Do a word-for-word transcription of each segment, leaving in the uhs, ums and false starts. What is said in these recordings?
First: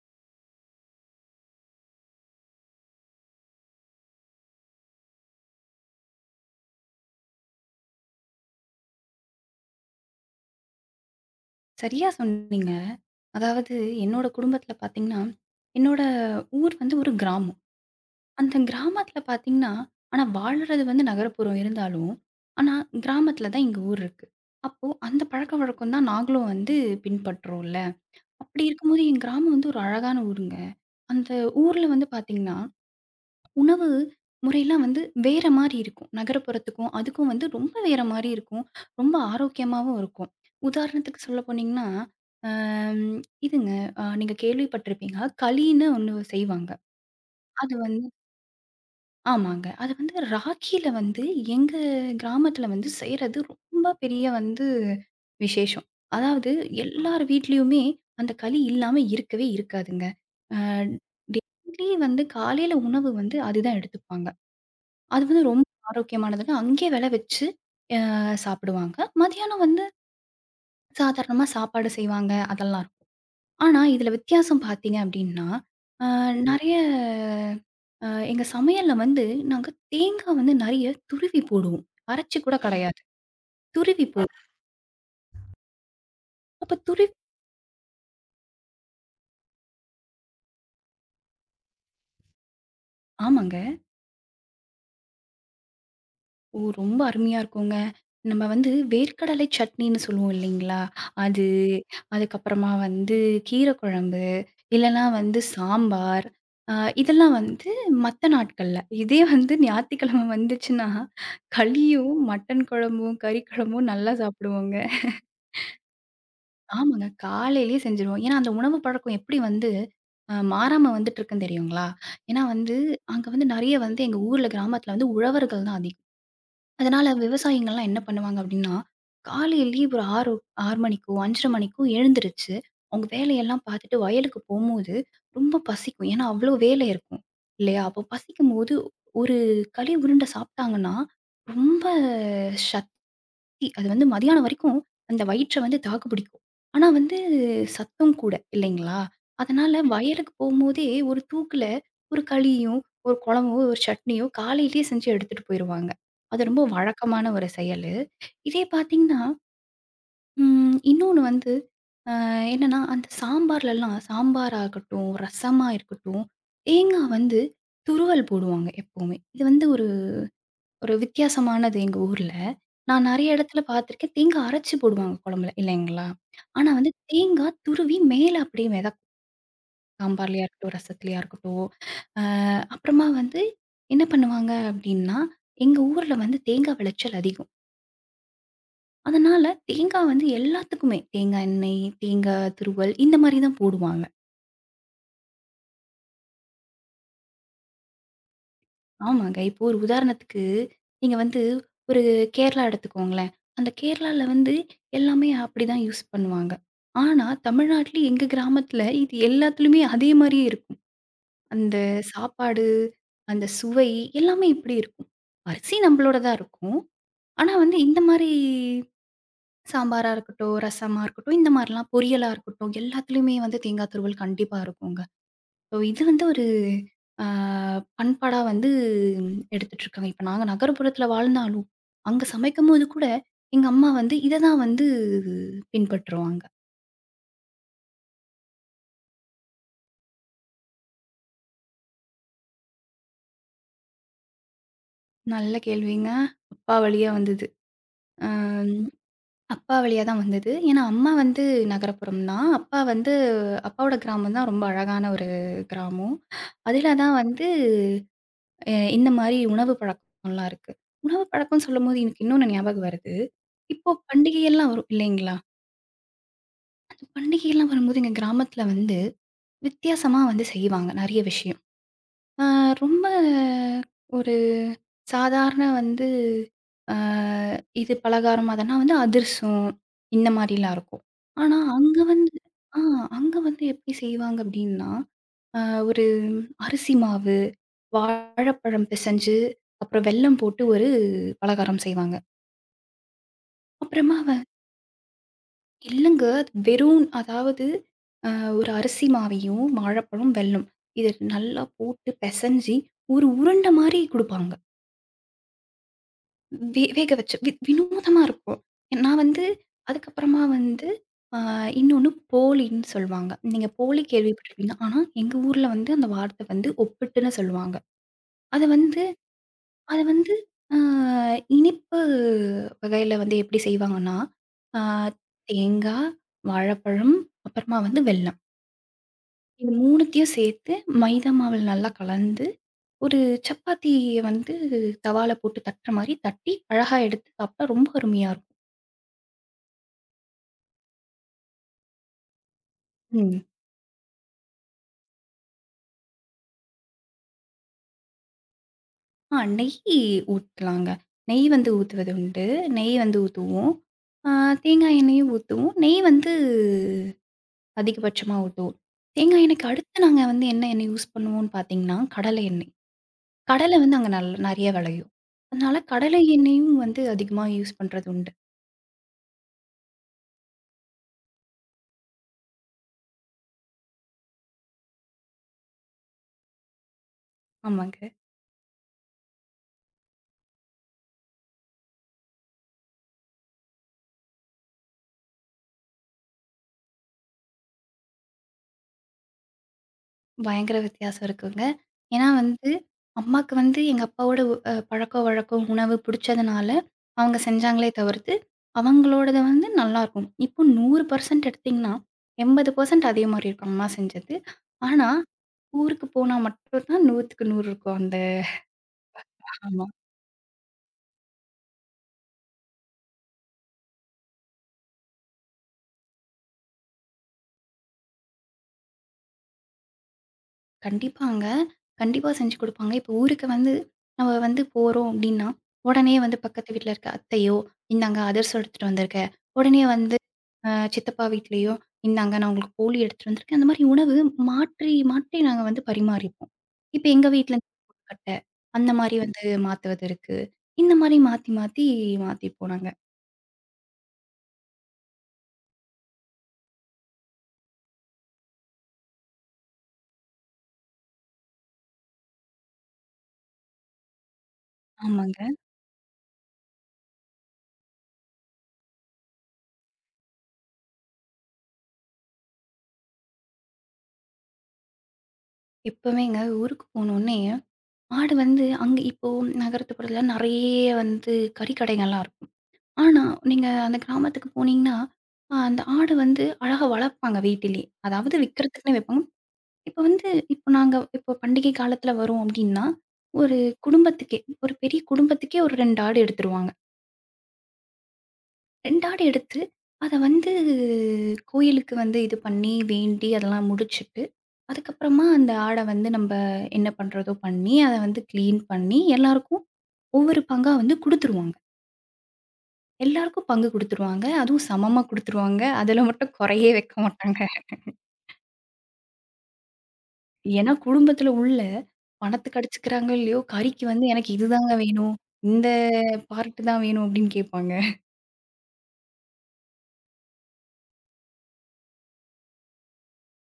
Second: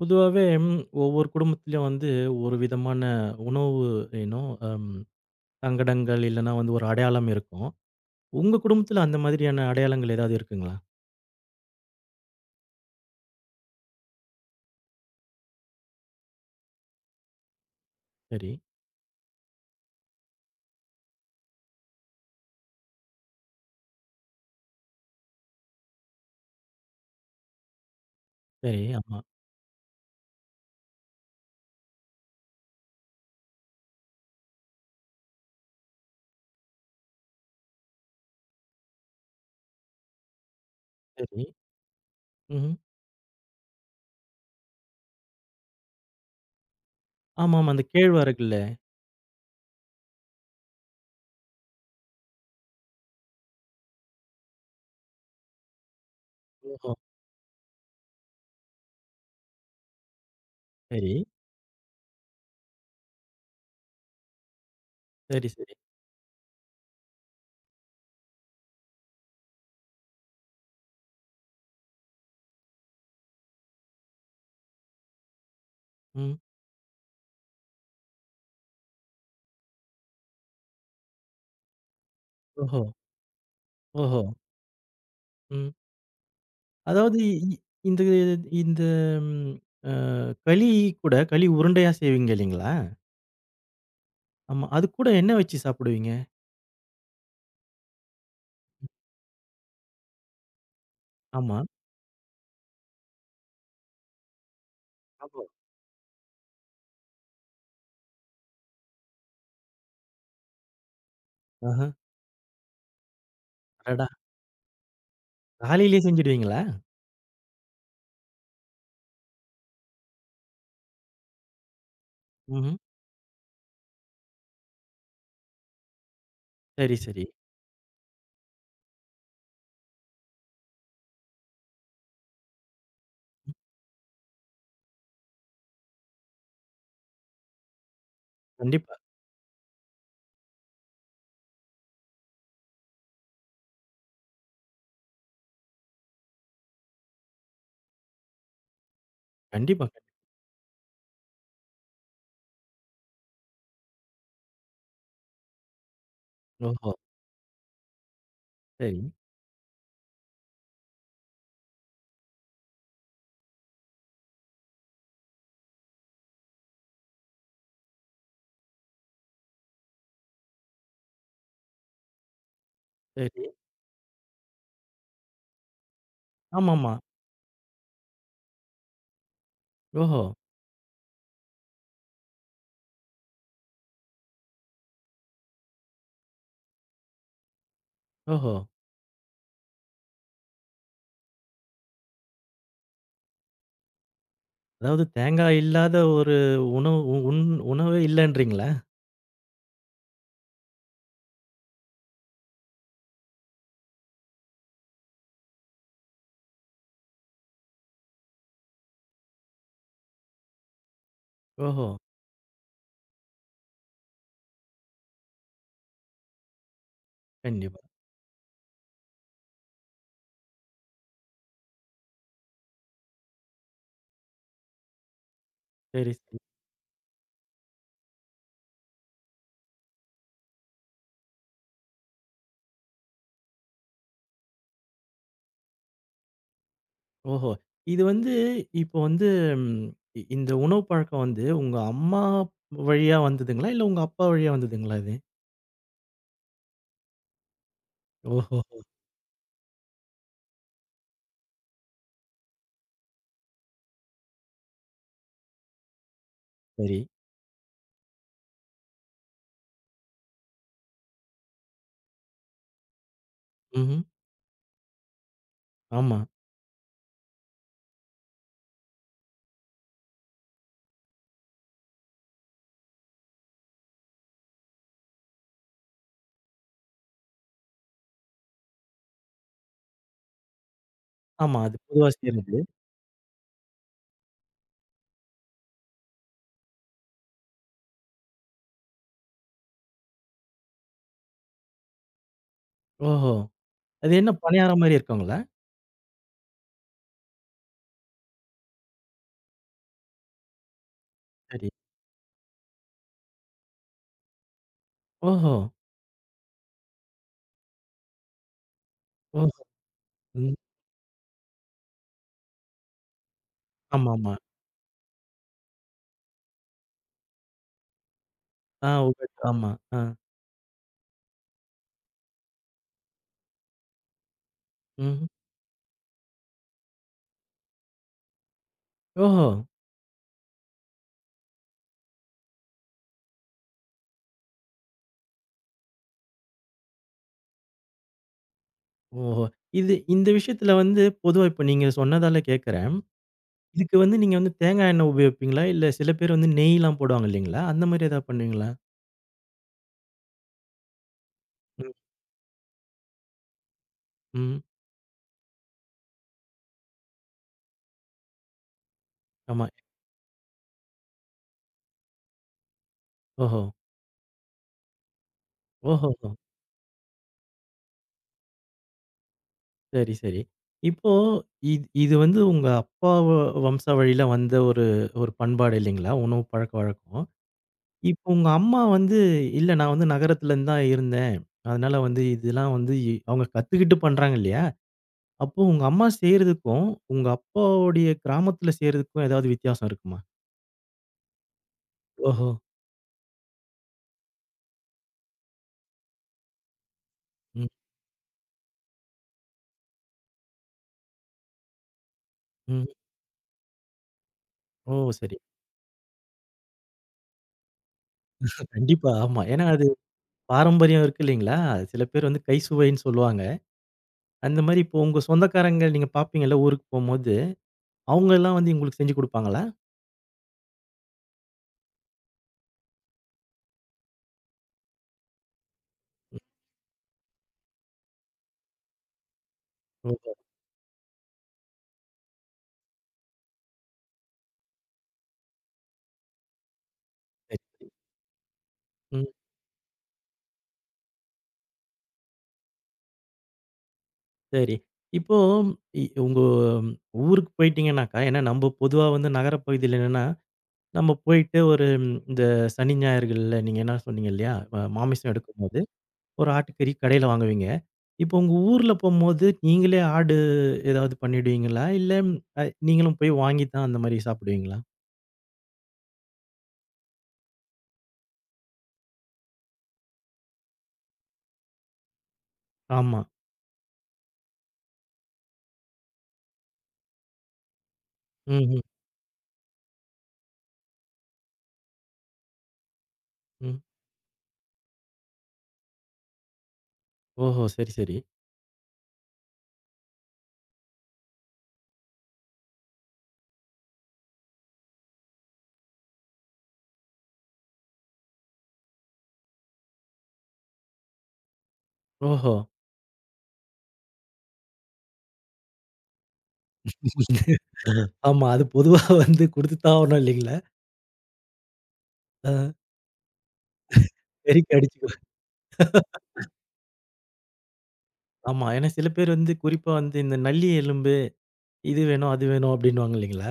பொதுவாவே ம், ஒவ்வொரு குடும்பத்திலயும் வந்து ஒரு விதமான உணவு ஏனோ அம், சங்கடங்கள் இல்லைன்னா வந்து ஒரு அடையாளம் இருக்கும். உங்க குடும்பத்துல அந்த மாதிரியான அடையாளங்கள் ஏதாவது இருக்குங்களா? சரியா சொன்னீங்க. அதாவது என்னோட குடும்பத்தில பார்த்தீங்கன்னா, என்னோட ஊர் வந்து ஒரு கிராமம். சரி, அந்த கிராமத்தில பார்த்தீங்கன்னா, ஆனா வாழுறது வந்து நகரப்புறம் இருந்தாலும், ஆனா கிராமத்தில தான் எங்க ஊர் இருக்கு. அப்போ அந்த பழக்கவழக்கம் தான் நாங்களும் வந்து பின்பற்றோம்ல. அப்படி சரி. இருக்கும்போது ஆமா. என் கிராமம் வந்து ஒரு அழகான ஊருங்க. அந்த ஊர்ல வந்து பார்த்தீங்கன்னா உணவு முறையெல்லாம் வந்து வேற மாரி இருக்கும். நகரப்புறத்துக்கும், அதுக்கும் வந்து ரொம்ப வேற மாரி இருக்கும். ரொம்ப ஆரோக்கியமாவும் இருக்கும். உதாரணத்துக்கு சொல்ல சரி. போனீங்கன்னா, ம்ஹ்ம். அம் இதுங்க அ நீங்க கேள்விப்பட்டிருப்பீங்க. களின்னு ஒண்ணு செய்வாங்க. ஆமாமா. அது அந்த வந்து கேழ்வரகுல. ஆமாங்க. அது வந்து ராகியில வந்து எங்க கிராமத்தில வந்து செய்றது ரொம்ப பெரிய வந்து விசேஷம். அதாவது ஓஹோ! எல்லார் வீட்லயுமே அந்த களி இல்லாம இருக்கவே இருக்காதுங்க. அ சரி, டெய்லி வந்து காலையில உணவு வந்து அதுதான் எடுத்துப்பாங்க. அது வந்து சரி, ரொம்ப சரி. ஆரோக்கியமானதுங்க. அங்கேயே விள வச்சு அ சாப்பிடுவாங்க. மதியானம் வந்து சாதாரணமா சாப்பாடு செய்வாங்க, அதெல்லாம் இருக்கும். ஆனா, இதில வித்தியாசம் பார்த்தீங்க அப்டின்னா, அ ம். நெறைய அ எங்க சமையல்ல வந்து நாங்க தேங்கா வந்து நெறைய துருவி போடுவோம். அரைச்சு கூட ஓஹோ! கெடையாது. துருவி ஓஹோ! போடுவோம். ம். அப்ப துருவி அதாவது இ இ- இந்த இந்த ம் அ களி கூட களி உருண்டையா செய்வீங்க இல்லைங்களா? ஆமாங்க. ஆமா. அது கூட என்ன வச்சு சாப்பிடுவீங்க? ஓ! ரொம்ப அருமையா இருக்குங்க. நம்ம வந்து வேர்க்கடலை சட்னின்னு சொல்லுவோம் இல்லைங்களா? அது, ஆமா. அதுக்கப்புறமா வந்து கீர குழம்பு, இல்லன்னா வந்து ஆமா. சாம்பார். அ இதெல்லாம் வந்து மத்த நாட்கள்ல. இதே வந்து ஞாயித்துக்கிழமை வந்துச்சுன்னா, ஆஹ. களியும், மட்டன் குழம்பும், கறி குழம்பும் அடடா! நல்லா சாப்பிடுவோங்க. காலையிலேயே செஞ்சுடுவீங்களா? ஆமாங்க. காலையிலேயே செஞ்சுருவோம். ஏன்னா, அந்த உணவு பழக்கம் எப்படி வந்து அ மாறாம வந்துட்டுருக்குன்னு தெரியுங்களா? ஏன்னா வந்து, ம்ஹ்ம். அங்க வந்து நெறைய வந்து எங்க ஊர்ல கிராமத்தில வந்து உழவர்கள் தான் அதிகம். சரி, அதனால சரி. விவசாயிங்கள்லாம் என்ன பண்ணுவாங்க அப்டின்னா, காலையிலேயே ஒரு ஆறு ஆறு மணிக்கோ, ஐந்து முப்பது மணிக்கோ எழுந்திருச்சு, அவங்க வேலையெல்லாம் பார்த்துட்டு வயலுக்கு போம்போது, ரொம்ப பசிக்கும். ஏன்னா, அவ்ளோ வேலை இருக்கும். இல்லையா? அப்போ பசிக்கும்போது கண்டிப்பா, ஒரு களி உருண்டை சாப்ட்டாங்கன்னா, ரொம்ப சத் தி- அது வந்து மதியானம் வரைக்கும் அந்த வயிற்ற வந்து தாக்கு பிடிக்கும். ஆனா வந்து சத்தம் கூட இல்லைங்களா? அதனால கண்டிப்பா. கண்டிப்பா. வயலுக்கு போம்போதே ஒரு தூக்குல ஒரு களியும், ஒரு குழம்போ, ஒரு சட்னியோ காலையிலேயே செஞ்சு எடுத்துட்டு போயிருவாங்க. அது ரொம்ப ஓஹோ! வழக்கமான ஒரு செயலு. இதே சரி, பார்த்தீங்கன்னா, ம் இன்னொன்னு வந்து அ என்னன்னா, அந்த சாம்பார்லலாம் சாம்பாரா இருக்கட்டும், ரசமா இருக்கட்டும், தேங்கா வந்து துருவல் போடுவாங்க எப்பவுமே. இது வந்து ஒரு ஒரு வித்தியாசமானது எங்க ஊர்ல. நான் நெறைய சரி. இடத்துல பார்த்துருக்கேன். தேங்கா அரைச்சு போடுவாங்க குழம்புல இல்லைங்களா? ஆனா வந்து ஆமாமா. தேங்கா துருவி மேல அப்படியே மிதக்கும். ஓஹோ! சாம்பார்லயா இருக்கட்டும், ரசத்துலயா இருக்கட்டும். அ அப்புறமா வந்து என்ன பண்ணுவாங்க அப்படின்னா, எங்க ஊர்ல வந்து தேங்கா விளைச்சல் அதிகம். ஓஹோ! அதனால தேங்கா வந்து எல்லாத்துக்குமே தேங்காய் எண்ணெய், தேங்காய் துருவல் இந்த மாரி தான் போடுவாங்க. அதாவது தேங்காய் இல்லாத ஒரு உணவு உ உண் உணவே இல்லன்றீங்களா? ஆமாங்க. இப்போ ஒரு உதாரணத்துக்கு, நீங்க வந்து ஒரு கேரளா எடுத்துக்கோங்களேன். அந்த கேரளால வந்து எல்லாமே அப்படிதான் யூஸ் பண்ணுவாங்க. ஆனா, தமிழ்நாட்டில எங்க கிராமத்தில இது எல்லாத்துலயுமே அதே மாரியே இருக்கும். அந்த ஓஹோ! சாப்பாடு, அந்த சுவை எல்லாமே இப்படி இருக்கும். அரிசி நம்மளோட தான் இருக்கும். ஆனா வந்து கண்டிப்பா. இந்த மாரி சாம்பாரா இருக்கட்டும், ரசமா இருக்கட்டும், இந்த மாரிலாம் பொரியலா இருக்கட்டும், எல்லாத்துலயுமே வந்து தேங்காய் துருவல் கண்டிப்பா இருக்குங்க. ஸோ இது சரி, வந்து சரி. ஒரு அ பண்பாடா வந்து எடுத்துட்டுருக்காங்க. இப்ப நாங்க நகர்ப்புறத்துல வாழ்ந்தாலும், அங்க சமைக்கும்போது கூட எங்க அம்மா வந்து இத தான் வந்து பின்பற்றுவாங்க. ஓஹோ! இது வந்து இப்போ வந்து ம் இ இந்த உணவு பழக்கம் வந்து உங்க அம்மா வழியா வந்ததுங்களா? இல்ல உங்க அப்பா வழியா வந்ததுங்களா இது? நல்ல கேள்விங்க. அப்பா வழியா வந்தது. அம் ஓஹோ! அப்பா வழியா தான் வந்தது. ஏன்னா அம்மா வந்து நகரப்புறம் தான். அப்பா வந்து அப்பாவோட கிராமம் தான் ரொம்ப அழகான ஒரு கிராமம். அதுல சரி. தான் வந்து அ இந்த மாரி உணவு பழக்கம்லாம் இருக்கு. உணவு பழக்கம்னு சொல்லும்போது எனக்கு இன்னொன்னு ஞாபகம் வருது. இப்போ ம்ஹ்ம். பண்டிகையெல்லாம் வரும் இல்லைங்களா? ஆமா, பண்டிகைலாம் வரும்போது எங்க கிராமத்துல வந்து வித்தியாசமா வந்து செய்வாங்க நெறைய விஷயம். ஆ ரொம்ப ஒரு சாதாரண வந்து ஆ இது பலகாரம் அதெல்லாம் வந்து அதிரசம் இந்த மாரிலாம் இருக்கும். ஆனா ஆமா. அது அங்க பொதுவா வந்து செய்றது. ஆ அங்க வந்து எப்படி செய்வாங்க அப்படின்னா, ஆ ஒரு அரிசி மாவு, வாழைப்பழம் பிசைஞ்சு, அப்புறம் வெல்லம் போட்டு ஒரு பலகாரம் செய்வாங்க. ஓஹோ! அது அப்புறமா என்ன பணியாரம் மாரி இருக்குங்களா? இல்லங்க. அது வெறும் அதாவது அ ஒரு அரிசி மாவையும், வாழைப்பழம், வெல்லம் இத நல்லா சரி. போட்டு பெசஞ்சு, ஒரு உருண்ட மாரி குடுப்பாங்க. ஓஹோ! வே வேக வச்சு வி வினோதமா இருக்கும். நான் வந்து ஓஹோ! அதுக்கப்புறமா ம். வந்து அ இன்னொன்னு போலின்னு சொல்லுவாங்க. நீங்க போலி ஆமாமா. கேள்விப்பட்டுருப்பீங்க. ஆனா, எங்க ஊர்ல வந்து அந்த வார்த்தை வந்து ஒப்பிட்டுன்னு சொல்லுவாங்க. அத ஆ வந்து உபெர். ஆமா. ஆ. அத வந்து அ இனிப்பு வகையில வந்து எப்படி செய்வாங்கன்னா, அ ம்ஹ்ம். தேங்கா, வாழைப்பழம், அப்புறமா வந்து வெல்லம். ஓஹோ! இது மூன்றையும் சேர்த்து மைதா மாவுல நல்லா கலந்து, ஒரு சப்பாத்திய வந்து தவால போட்டு தட்டுற மாரி தட்டி, அழகா எடுத்து சாப்ட்டா ரொம்ப அருமையா இருக்கும். ஓஹோ! இது இந்த விஷயத்துல வந்து பொதுவா இப்ப நீங்க சொன்னதால கேட்கிறேன். ம். இதுக்கு வந்து நீங்க வந்து தேங்காய் எண்ணெய் உபயோகிப்பீங்களா? இல்ல சில பேர் வந்து நெய்லாம் போடுவாங்க இல்லீங்களா? அந்த மாரி ஏதாவது பண்ணுவீங்களா? ஆ நெய் ஊத்தலாங்க. நெய் வந்து ம். ஊத்துவது உண்டு. நெய் வந்து ஊத்துவோம். ஆ ம். தேங்காய் எண்ணெயும் ஊத்துவோம். நெய் வந்து அதிகபட்சமா ஊத்துவோம். தேங்காய் ஆமா. எண்ணெய்க்கு அடுத்து நாங்க வந்து என்ன எண்ணெய் யூஸ் பண்ணுவோம்ன்னு பார்த்தீங்கன்னா, கடலை எண்ணெய். ஓஹோ! கடலை வந்து அங்க நல் நெறைய வெளையும். அதனால கடலை ஓஹோஹோ! எண்ணெயும் வந்து அதிகமா யூஸ் பண்றது உண்டு. சரி, சரி. இப்போ இது இது வந்து உங்க அப்பா வ வம்சாவழியில வந்த ஒரு ஒரு பண்பாடு இல்லீங்களா? உணவு பழக்கவழக்கம். ஆமாங்க. இப்போ உங்க அம்மா வந்து, "இல்ல நான் வந்து நகரத்துல இருந்து தான் இருந்தேன். அதனால வந்து இதெல்லாம் வந்து" அவங்க கத்துக்கிட்டு பண்றாங்க இல்லயா? அப்போ உங்க அம்மா செய்றதுக்கும், உங்க அப்பாவுடைய கிராமத்துல செய்றதுக்கும் ஏதாவது வித்தியாசம் இருக்குமா? பயங்கர வித்தியாசம் இருக்குங்க. ஏன்னா ஓஹோ! வந்து, அம்மாக்கு வந்து எங்க அப்பாவோட அ பழக்கவழக்கம், உணவு புடிச்சதுனால அவங்க ம். செஞ்சாங்களே தவிர்த்து, அவங்களோடது வந்து நல்லாருக்கும். இப்போ நூறு சதவீதம் எடுத்தீங்கன்னா, ம். எண்பது சதவீதம் அதே மாரி இருக்கும் அம்மா செஞ்சது. ஓ! ஆனா, சரி. ஊருக்கு போனா மட்டும் தான் 100க்கு நூறு இருக்கும் கண்டிப்பா. ஆமா. ஏன்னா அந்த அது பாரம்பரியம் இருக்கு இல்லைங்களா? சில பேர் வந்து கை சுவைன்னு சொல்லுவாங்க. அந்த மாரி இப்போ உங்க சொந்தக்காரங்க நீங்க பார்ப்பீங்கல்ல ஊருக்கு போம்போது, அவங்கலாம் வந்து உங்களுக்கு செஞ்சு குடுப்பாங்களா? கண்டிப்பாங்க. கண்டிப்பா செஞ்சு குடுப்பாங்க. இப்போ ஊருக்கு வந்து நம்ம வந்து போறோம் அப்டின்னா, உடனே வந்து பக்கத்து வீட்ல இருக்க அத்தையோ, "இந்தாங்க அதிரசம் எடுத்துட்டு வந்திருக்கேன்." உடனே வந்து ஓ! அ சித்தப்பா வீட்லயோ, "இந்தாங்க நான் உங்களுக்கு போளி எடுத்துட்டு வந்திருக்கேன்." அந்த மாரி உணவு மாற்றி, மாற்றி நாங்க வந்து பரிமாறிப்போம். இப்ப எங்க வீட்ல சரி. கொழுக்கட்ட, அந்த மாரி ம். வந்து மாத்துவது இருக்கு. இந்த மாரி மாத்தி, மாத்தி மாத்திப்போம் நாங்க. சரி. இப்போ இ உங்க ஊருக்கு போயிட்டீங்கன்னாக்கா, ஏன்னா நம்ப பொதுவா வந்து நகரப்பகுதியில என்னன்னா, நம்ம போயிட்டு ஒரு இந்த சனி, ஞாயிறுகள்ல நீங்க என்ன சொன்னீங்க இல்லையா? அ மாமிசம் ஆமாங்க. எடுக்கும்போது ஒரு ஆட்டுக்கறி கடையில வாங்குவீங்க. இப்போ உங்க ஊர்ல போம்போது, நீங்களே ஆடு ஏதாவது பண்ணிடுவீங்களா? இல்ல ம், அ நீங்களும் போய் வாங்கி தான் அந்த மாரி சாப்பிடுவீங்களா? எப்பவுமேங்க ஊருக்கு போனோனே, மாடு வந்து அங்க இப்போ நகரத்துப்புறத்துல நெறைய வந்து கறி கடைகள்லாம் இருக்கும். ஆமா. ஆனா, நீங்க அந்த கிராமத்துக்கு போனீங்கன்னா, அ அந்த ஆடு வந்து அழகா வளர்ப்பாங்க வீட்டிலயே. அதாவது ம்ஹ்ம். ம். விக்கிறதுக்குன்னே வைப்பாங்க. இப்ப வந்து இப்ப நாங்க இப்ப பண்டிகை காலத்துல வரோம் அப்டின்னா, ஒரு ம். குடும்பத்துக்கே ஒரு பெரிய குடும்பத்துக்கே ஒரு ரெண்டு ஆடு எடுத்துருவாங்க. ஓஹோ! சரி, சரி. ரெண்டு ஆடு எடுத்து, அத வந்து கோயிலுக்கு வந்து இது பண்ணி, வேண்டி அதெல்லாம் முடிச்சுட்டு, அதுக்கப்புறமா அந்த ஆட வந்து நம்ப என்ன பண்றதோ பண்ணி, அத வந்து கிளீன் பண்ணி, எல்லாருக்கும் ஒவ்வொரு பங்கா வந்து குடுத்துருவாங்க. ஓஹோ! எல்லாருக்கும் பங்கு குடுத்துருவாங்க. அதுவும் சமமா குடுத்துருவாங்க. அதுல மட்டும் குறையே வைக்க மாட்டாங்க. ஆமா. அது பொதுவா வந்து குடுத்து தான் ஆவணும் இல்லைங்களா? ஏன்னா, குடும்பத்துல உள்ள பணத்துக்கு அ அடிச்சுக்கிறாங்க இல்லையோ, கறிக்கு வந்து எனக்கு இதுதாங்க பெருக்கி அடிச்சுக்குவ. வேணும். இந்த பார்ட் தான் வேணும் அப்படின்னு கேட்பாங்க. ஆமா. ஏன்னா சில பேர் வந்து குறிப்பா வந்து இந்த நல்லி எலும்பு, இது வேணும், அது வேணும் அப்டின்னுவாங்க இல்லைங்களா?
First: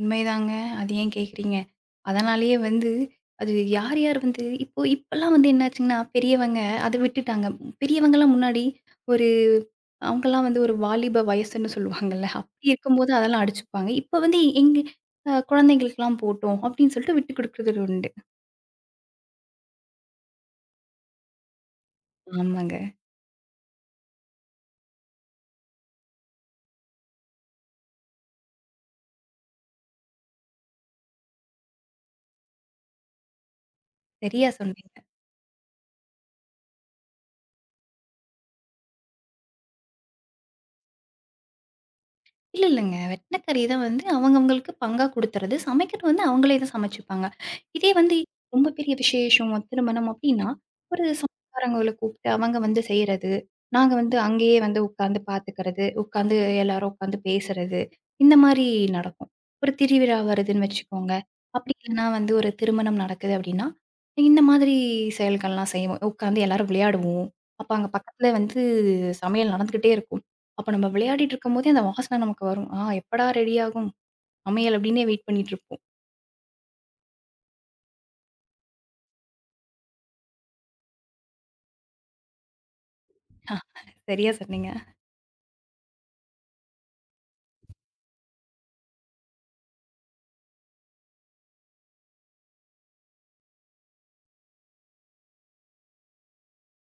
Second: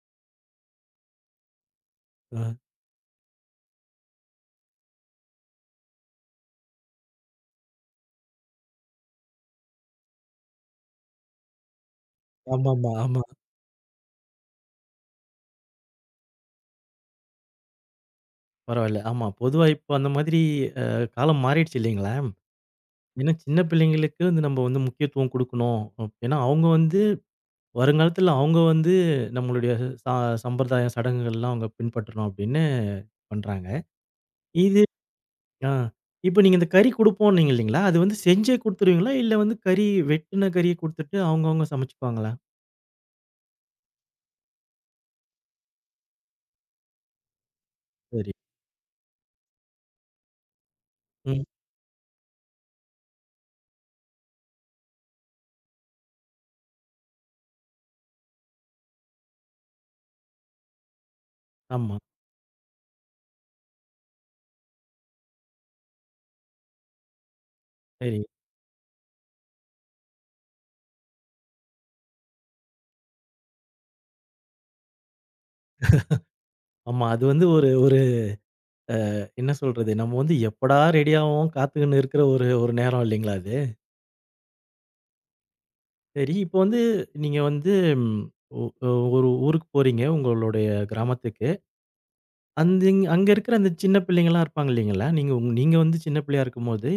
உண்மைதாங்க. அது ஏன் கேட்குறீங்க? அ அதனாலேயே வந்து அது யார் யார் வந்து இப்போ இப்பலாம் வந்து என்னாச்சுங்கன்னா, பெரியவங்க அத விட்டுட்டாங்க. பெரியவங்கலாம் முன்னாடி ஒரு அவங்கலாம் வந்து ஒரு வாலிப வயசுன்னு சொல்லுவாங்கல்ல. அப்படி ஆமாமா, இருக்கும்போது ஆமா. அதெல்லாம் அடிச்சுப்பாங்க. இப்ப வந்து எங்க அ குழந்தைங்களுக்கெல்லாம் போட்டும், அப்படின்னு சொல்லிட்டு விட்டு குடுக்குறது உண்டு. பரவால்ல. ஆமா. பொதுவா இப்போ அந்த மாதிரி அ காலம் மாறிடுச்சு இல்லைங்களா? ஆமாங்க. ஏன்னா சின்ன பிள்ளைங்களுக்கு வந்து நம்ம வந்து முக்கியத்துவம் குடுக்கணும். ஏன்னா அவங்க வந்து வருங்காலத்துல அவங்க வந்து நம்மளுடைய ச சம்பிரதாயம், சடங்குகள்லாம் அவங்க பின்பற்றணும் அப்படின்னு பண்றாங்க. சரியா இது சொன்னீங்க. ஆ இப்ப நீங்க இந்த கறி குடுப்போம்னீங்க இல்லீங்களா? அது வந்து செஞ்சே குடுத்துருவீங்களா? இல்ல வந்து கறி வெட்டுன கறிய குடுத்துட்டு அவங்கவங்க சமைச்சுக்குவாங்களா? இல்ல இல்லங்க. வெட்டின கறி தான் வந்து அவங்கவங்களுக்கு பங்கா குடுத்துறது. சமைக்கிறது வந்து அவங்களே தான் சமைச்சுப்பாங்க. இதே வந்து சரி. ரொம்ப பெரிய விசேஷம், திருமணம் அப்படின்னா, ஒரு ம். சொந்தக்காரங்கள கூப்பிட்டு அவங்க வந்து செய்றது. நாங்க வந்து அங்கேயே வந்து உட்கார்ந்து பார்த்துக்கிறது. உட்கார்ந்து எல்லாரும் உட்கார்ந்து பேசுறது. இந்த மாரி நடக்கும். ஒரு திருவிழா வருதுன்னு வச்சுக்கோங்க. அப்படி ஆமா. இல்லன்னா வந்து ஒரு திருமணம் நடக்குது அப்படின்னா, இந்த மாதிரி செயல்கள்லாம் செய்வோம். உட்கார்ந்து எல்லாரும் விளையாடுவோம். அப்ப அங்க சரி. பக்கத்துல வந்து சமையல் நடந்துகிட்டே இருக்கும். அப்ப நம்ம விளையாடிட்டு இருக்கும்போதே அந்த வாசனை நமக்கு வரும். ஆ எப்படா ரெடியாகும்? அமையல் அப்டின்னே வெயிட் பண்ணிட்டுருப்போம். ஆமா. அது வந்து ஒரு ஒரு என்ன சொல்றது? நம்ம வந்து எப்படா ரெடி ஆவோம் காத்துக்கின்னு இருக்கிற ஒரு ஒரு நேரம் இல்லீங்களா ஆ அது? சரியா சொன்னீங்க. சரி. இப்போ வந்து நீங்க வந்து ம் ஒ ஒ ஒரு ஊருக்கு போறீங்க, உங்களுடைய கிராமத்துக்கு. அந்த இங் அங்க இருக்கிற அந்த சின்ன பிள்ளைங்கலாம் இருப்பாங்க இல்லைங்களா? நீங்க உங் நீங்க வந்து சின்ன பிள்ளையா இருக்கும்போது,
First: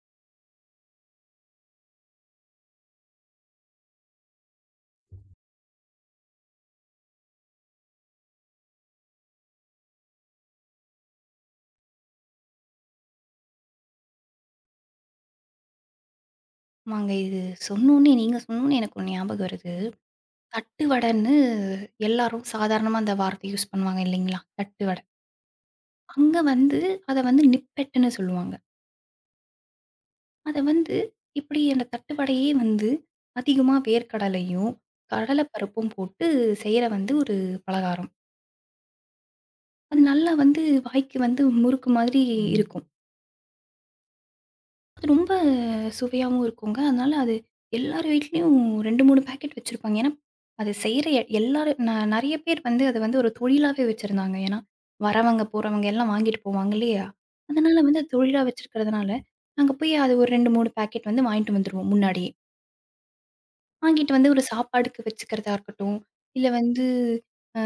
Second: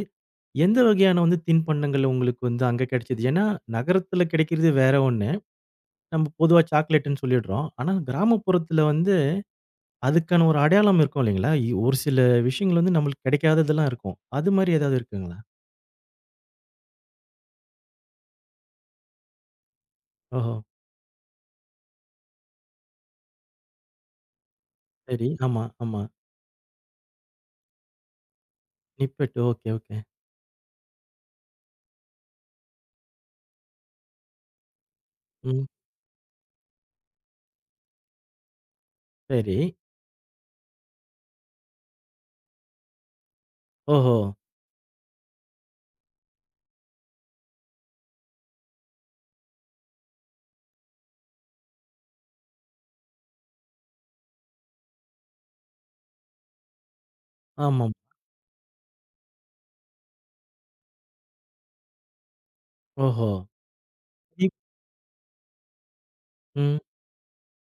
எந்த வகையான வந்து தின்பண்டங்கள் உங்களுக்கு வந்து அங்க கிடைச்சது? ஏன்னா, நகரத்துல கிடைக்கிறது வேற ஒண்ணு. நம்ம பொதுவா சாக்லேட்டுன்னு சொல்லிடுறோம். ஆனா, கிராமப்புறத்துல வந்து அதுக்கான ஒரு அடையாளம் இருக்கும் இல்லைங்களா? இ ஒரு சில விஷயங்கள் வந்து நம்மளுக்கு கிடைக்காததெல்லாம் இருக்கும். அது மாரி ஏதாவது இருக்குங்களா? ஆமாங்க இது சொன்னோனே நீங்க சொன்னோனே எனக்கு ஒண்ணு ஞாபகம் வருது. ஓஹோ! தட்டு வடன்னு எல்லாரும் சாதாரணமா அந்த வார்த்தை யூஸ் பண்ணுவாங்க இல்லைங்களா? தட்டு வட. சரி. ஆமா, ஆமா. அங்க வந்து அத வந்து நிப்பெட்டுன்னு சொல்லுவாங்க. நிப்பெட். Okay, okay. அத வந்து இப்டி அந்த தட்டு வடையே வந்து அதிகமா வேர்க்கடலையும், கடல ம். பருப்பும் போட்டு செய்ற வந்து ஒரு பலகாரம். சரி. அது நல்லா வந்து வாய்க்கு வந்து முறுக்கு மாதிரி இருக்கும். ஓஹோ! அது ரொம்ப சுவையாவும் இருக்குங்க. அதனால அது எல்லார் வீட்லயும் ரெண்டு, மூணு பாக்கெட் வச்சிருப்பாங்க. ஏன்னா, அது செய்ற எ எல்லாரும் ந நெறைய பேர் வந்து அத வந்து ஒரு தொழிலாவே வச்சிருந்தாங்க. ஏன்னா, வரவங்க, போறவங்க எல்லாம் வாங்கிட்டு போவாங்க இல்லையா? அதனால ஆமா. வந்து அது தொழிலா வச்சிருக்கிறதுனால, நாங்க போய் அது ஒரு ரெண்டு, மூணு பாக்கெட் வந்து வாங்கிட்டு வந்துருவோம் முன்னாடியே. ஓஹோ! வாங்கிட்டு வந்து ஒரு இப் சாப்பாடுக்கு வச்சுக்கிறதா இருக்கட்டும், இல்ல ம். வந்து அ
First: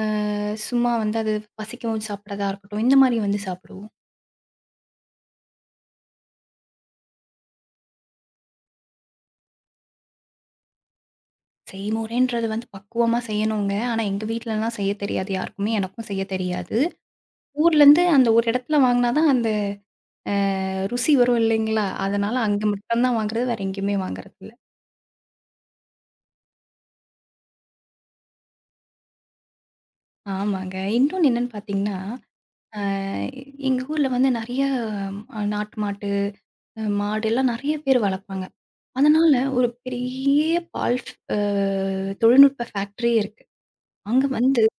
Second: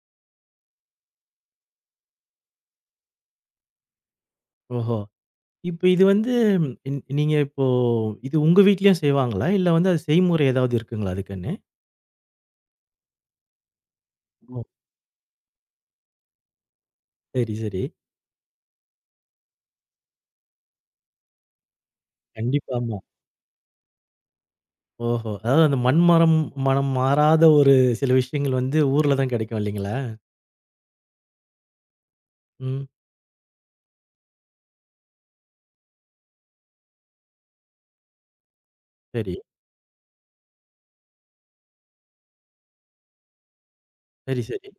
சும்மா வந்து அது பசிக்கவும் சாப்பிடறதா இருக்கட்டும், இந்த மாரி வந்து சாப்பிடுவோம். ஓஹோ! இப்ப இது வந்து ன் நீங்க இப்போ இது உங்க வீட்லயும் செய்வாங்களா? இல்ல வந்து அது செய்முறை ஏதாவது இருக்குங்களா அதுக்குன்னு? செய்முறைன்றது வந்து பக்குவமா செய்யணுங்க. ஆனா, எங்க ஓ! வீட்லலாம் செய்ய தெரியாது யாருக்குமே. எனக்கும் செய்ய தெரியாது. சரி, சரி. ஊர்லேருந்து அந்த ஒரு இடத்துல வாங்குனா தான் அந்த அ ருசி வரும் இல்லைங்களா? அதனால அங்க கண்டிப்பா. ஆமா. மட்டும் தான் வாங்குறது. வேற எங்கேயுமே வாங்குறதில்ல. ஓஹோ! அதாவது அந்த மண் மரம் மனம் மாறாத ஒரு சில விஷயங்கள் வந்து ஊர்ல தான் கிடைக்கும் இல்லைங்களா? ஆமாங்க. இன்னொன்னு என்னன்னு பார்த்தீங்கன்னா, அ ம். எங்க ஊர்ல வந்து நெறைய அ நாட்டு மாட்டு, அ மாடு எல்லாம் நெறைய பேர் வளர்ப்பாங்க. அதனால சரி, ஒரு பெரிய பால் ஃப் அ தொழில்நுட்ப ஃபேக்டரியே இருக்கு. அங்க சரி, வந்து சரி.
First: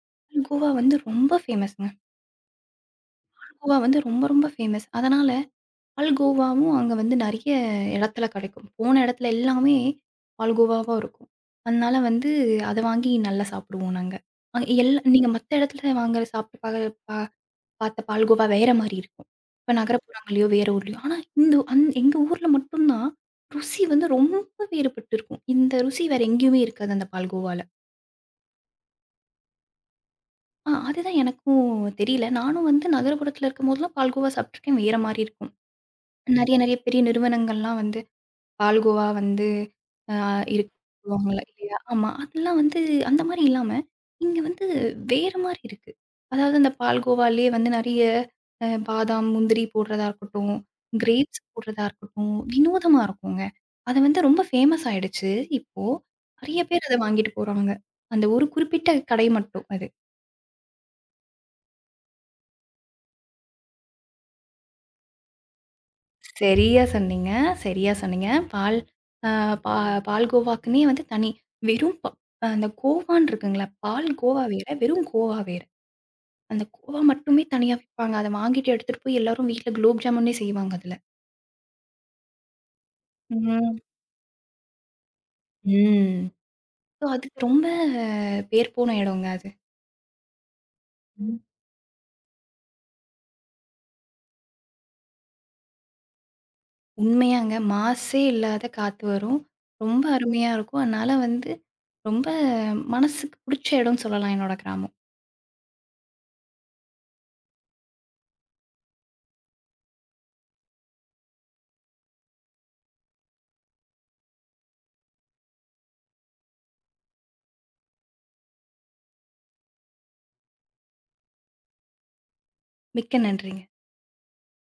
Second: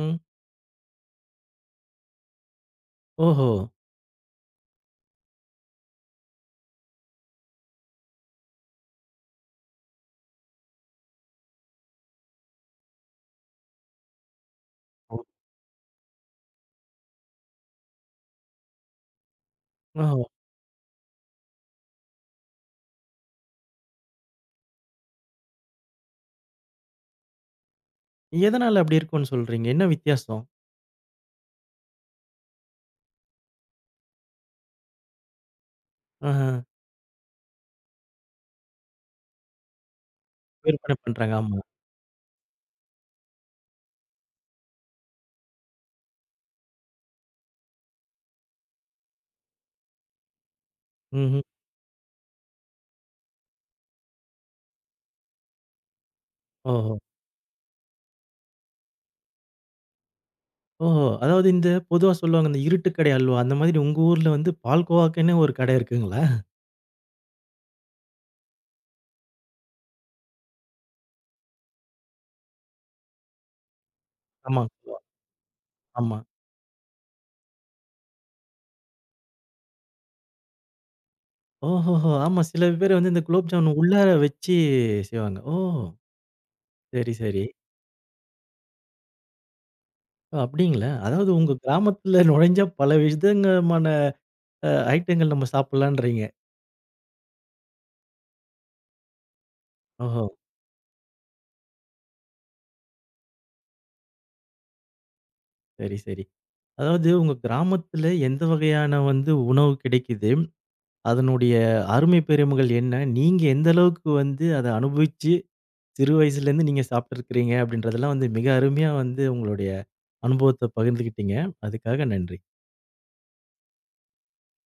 ம். பால்கோவா வந்து ரொம்ப ஃபேமஸ்ங்க. ஓஹோ! பால்கோவா வந்து ரொம்ப ரொம்ப ஃபேமஸ். அதனால பால்கோவாவும் அங்க வந்து நெறைய இடத்துல கெடைக்கும். போன இடத்துல எல்லாமே பால்கோவாவா இருக்கும். அதனால வந்து அத வாங்கி நல்லா சாப்பிடுவோம் நாங்க. அங்க எல்லா நீங்க மத்த இடத்துல வாங்குற சாப்பிட்டு பா பா பார்த்த பால்கோவா வேற மாரி இருக்கும். இப்ப ஓஹோ! நகரப்புறங்களையோ, வேற ஊர்லயோ. ஆனா இந்த அந் எங்க ஊர்ல மட்டும் தான் ருசி வந்து ரொம்ப வேறுபட்டு இருக்கும். இந்த ருசி வேற எங்கேயுமே இருக்காது அந்த பால்கோவால. எதனால அப்படி இருக்கும்னு சொல்றீங்க? என்ன வித்தியாசம்? ஆ அதுதான் எனக்கும் தெரியல. நானும் வந்து நகரப்புறத்துல இருக்கும்போதெல்லாம் பால்கோவா சாப்பிட்டுருக்கேன். வேற மாரி இருக்கும். ஆஹ. நெறைய நெறைய பெரிய நிறுவனங்கள்லாம் வந்து பால்கோவா வந்து அ இருக்கு விற்பனை பண்றாங்க. சொல்லுவாங்கல்ல ஆமா. இல்லையா? ஆமா. அதெல்லாம் வந்து அந்த மாரி இல்லாம, இங்க வந்து வேற மாரி இருக்கு. அதாவது அந்த பால்கோவாலயே வந்து நெறைய அ பாதாம், முந்திரி போடுறதா இருக்கட்டும், ம்ஹ்ம். கிரேப்ஸ் போடுறதா இருக்கட்டும், வினோதமா இருக்குங்க. அது வந்து ரொம்ப ஃபேமஸ் ஆயிடுச்சு இப்போ. நெறைய பேர் அத ஓஹோ! வாங்கிட்டு போறாங்க. அந்த ஒரு குறிப்பிட்ட கடை மட்டும் அது. ஓஹோ! அதாவது இந்த பொதுவா சொல்லுவாங்க, இந்த இருட்டுக்கடை அல்வா. அந்த மாதிரி உங்க ஊர்ல வந்து பால்கோவாக்குன்னு ஒரு கடை இருக்குங்களா? சரியா சொன்னீங்க, சரியா சொன்னீங்க. பால் அ பா பால்கோவாக்குன்னே வந்து தனி வெறும் ப அந்த கோவான்னு இருக்குங்களா, பால் கோவா ஆமா. வேற, வெறும் கோவா வேற. ஆமா. அந்த கோவா மட்டுமே தனியா விப்பாங்க. அத வாங்கிட்டு எடுத்துட்டு போய் எல்லாரும் வீட்ல குலோப் ஜாமுன்னே செய்வாங்க அதுல. ஓஹோஹோ! ஆமா. சில பேர் வந்து இந்த குலோப் ஜாமுன் ம். உள்ளார வச்சு செய்வாங்க. ஓ! ம். ஸோ சரி, சரி. அதுக்கு ரொம்ப அஹ், பேர் போன இடங்க அது. ஓ! அப்படிங்களா? அதாவது ம். உங்க கிராமத்துல நுழைஞ்சா பல விதங்கமான அ ஐட்டங்கள் நம்ம சாப்பிடலான்றீங்க. உண்மையாங்க. மாசே இல்லாத காத்து வரும். ரொம்ப ஓஹோ! அருமையா இருக்கும். அதனால வந்து ரொம்ப மனசுக்கு புடிச்ச இடம்னு சொல்லலாம் என்னோட கிராமம். சரி, சரி. அதாவது உங்க கிராமத்துல எந்த வகையான வந்து உணவு கிடைக்குது? அதனுடைய அருமை பெருமைகள் என்ன? நீங்க எந்த அளவுக்கு வந்து அத அனுபவிச்சு சிறு வயசுலேருந்து நீங்க சாப்பிட்டுருக்கிறீங்க அப்படின்றதெல்லாம் வந்து மிக அருமையா வந்து உங்களுடைய அனுபவத்த பகிர்ந்துக்கிட்டீங்க. அதுக்காக நன்றி. மிக்க நன்றிங்க.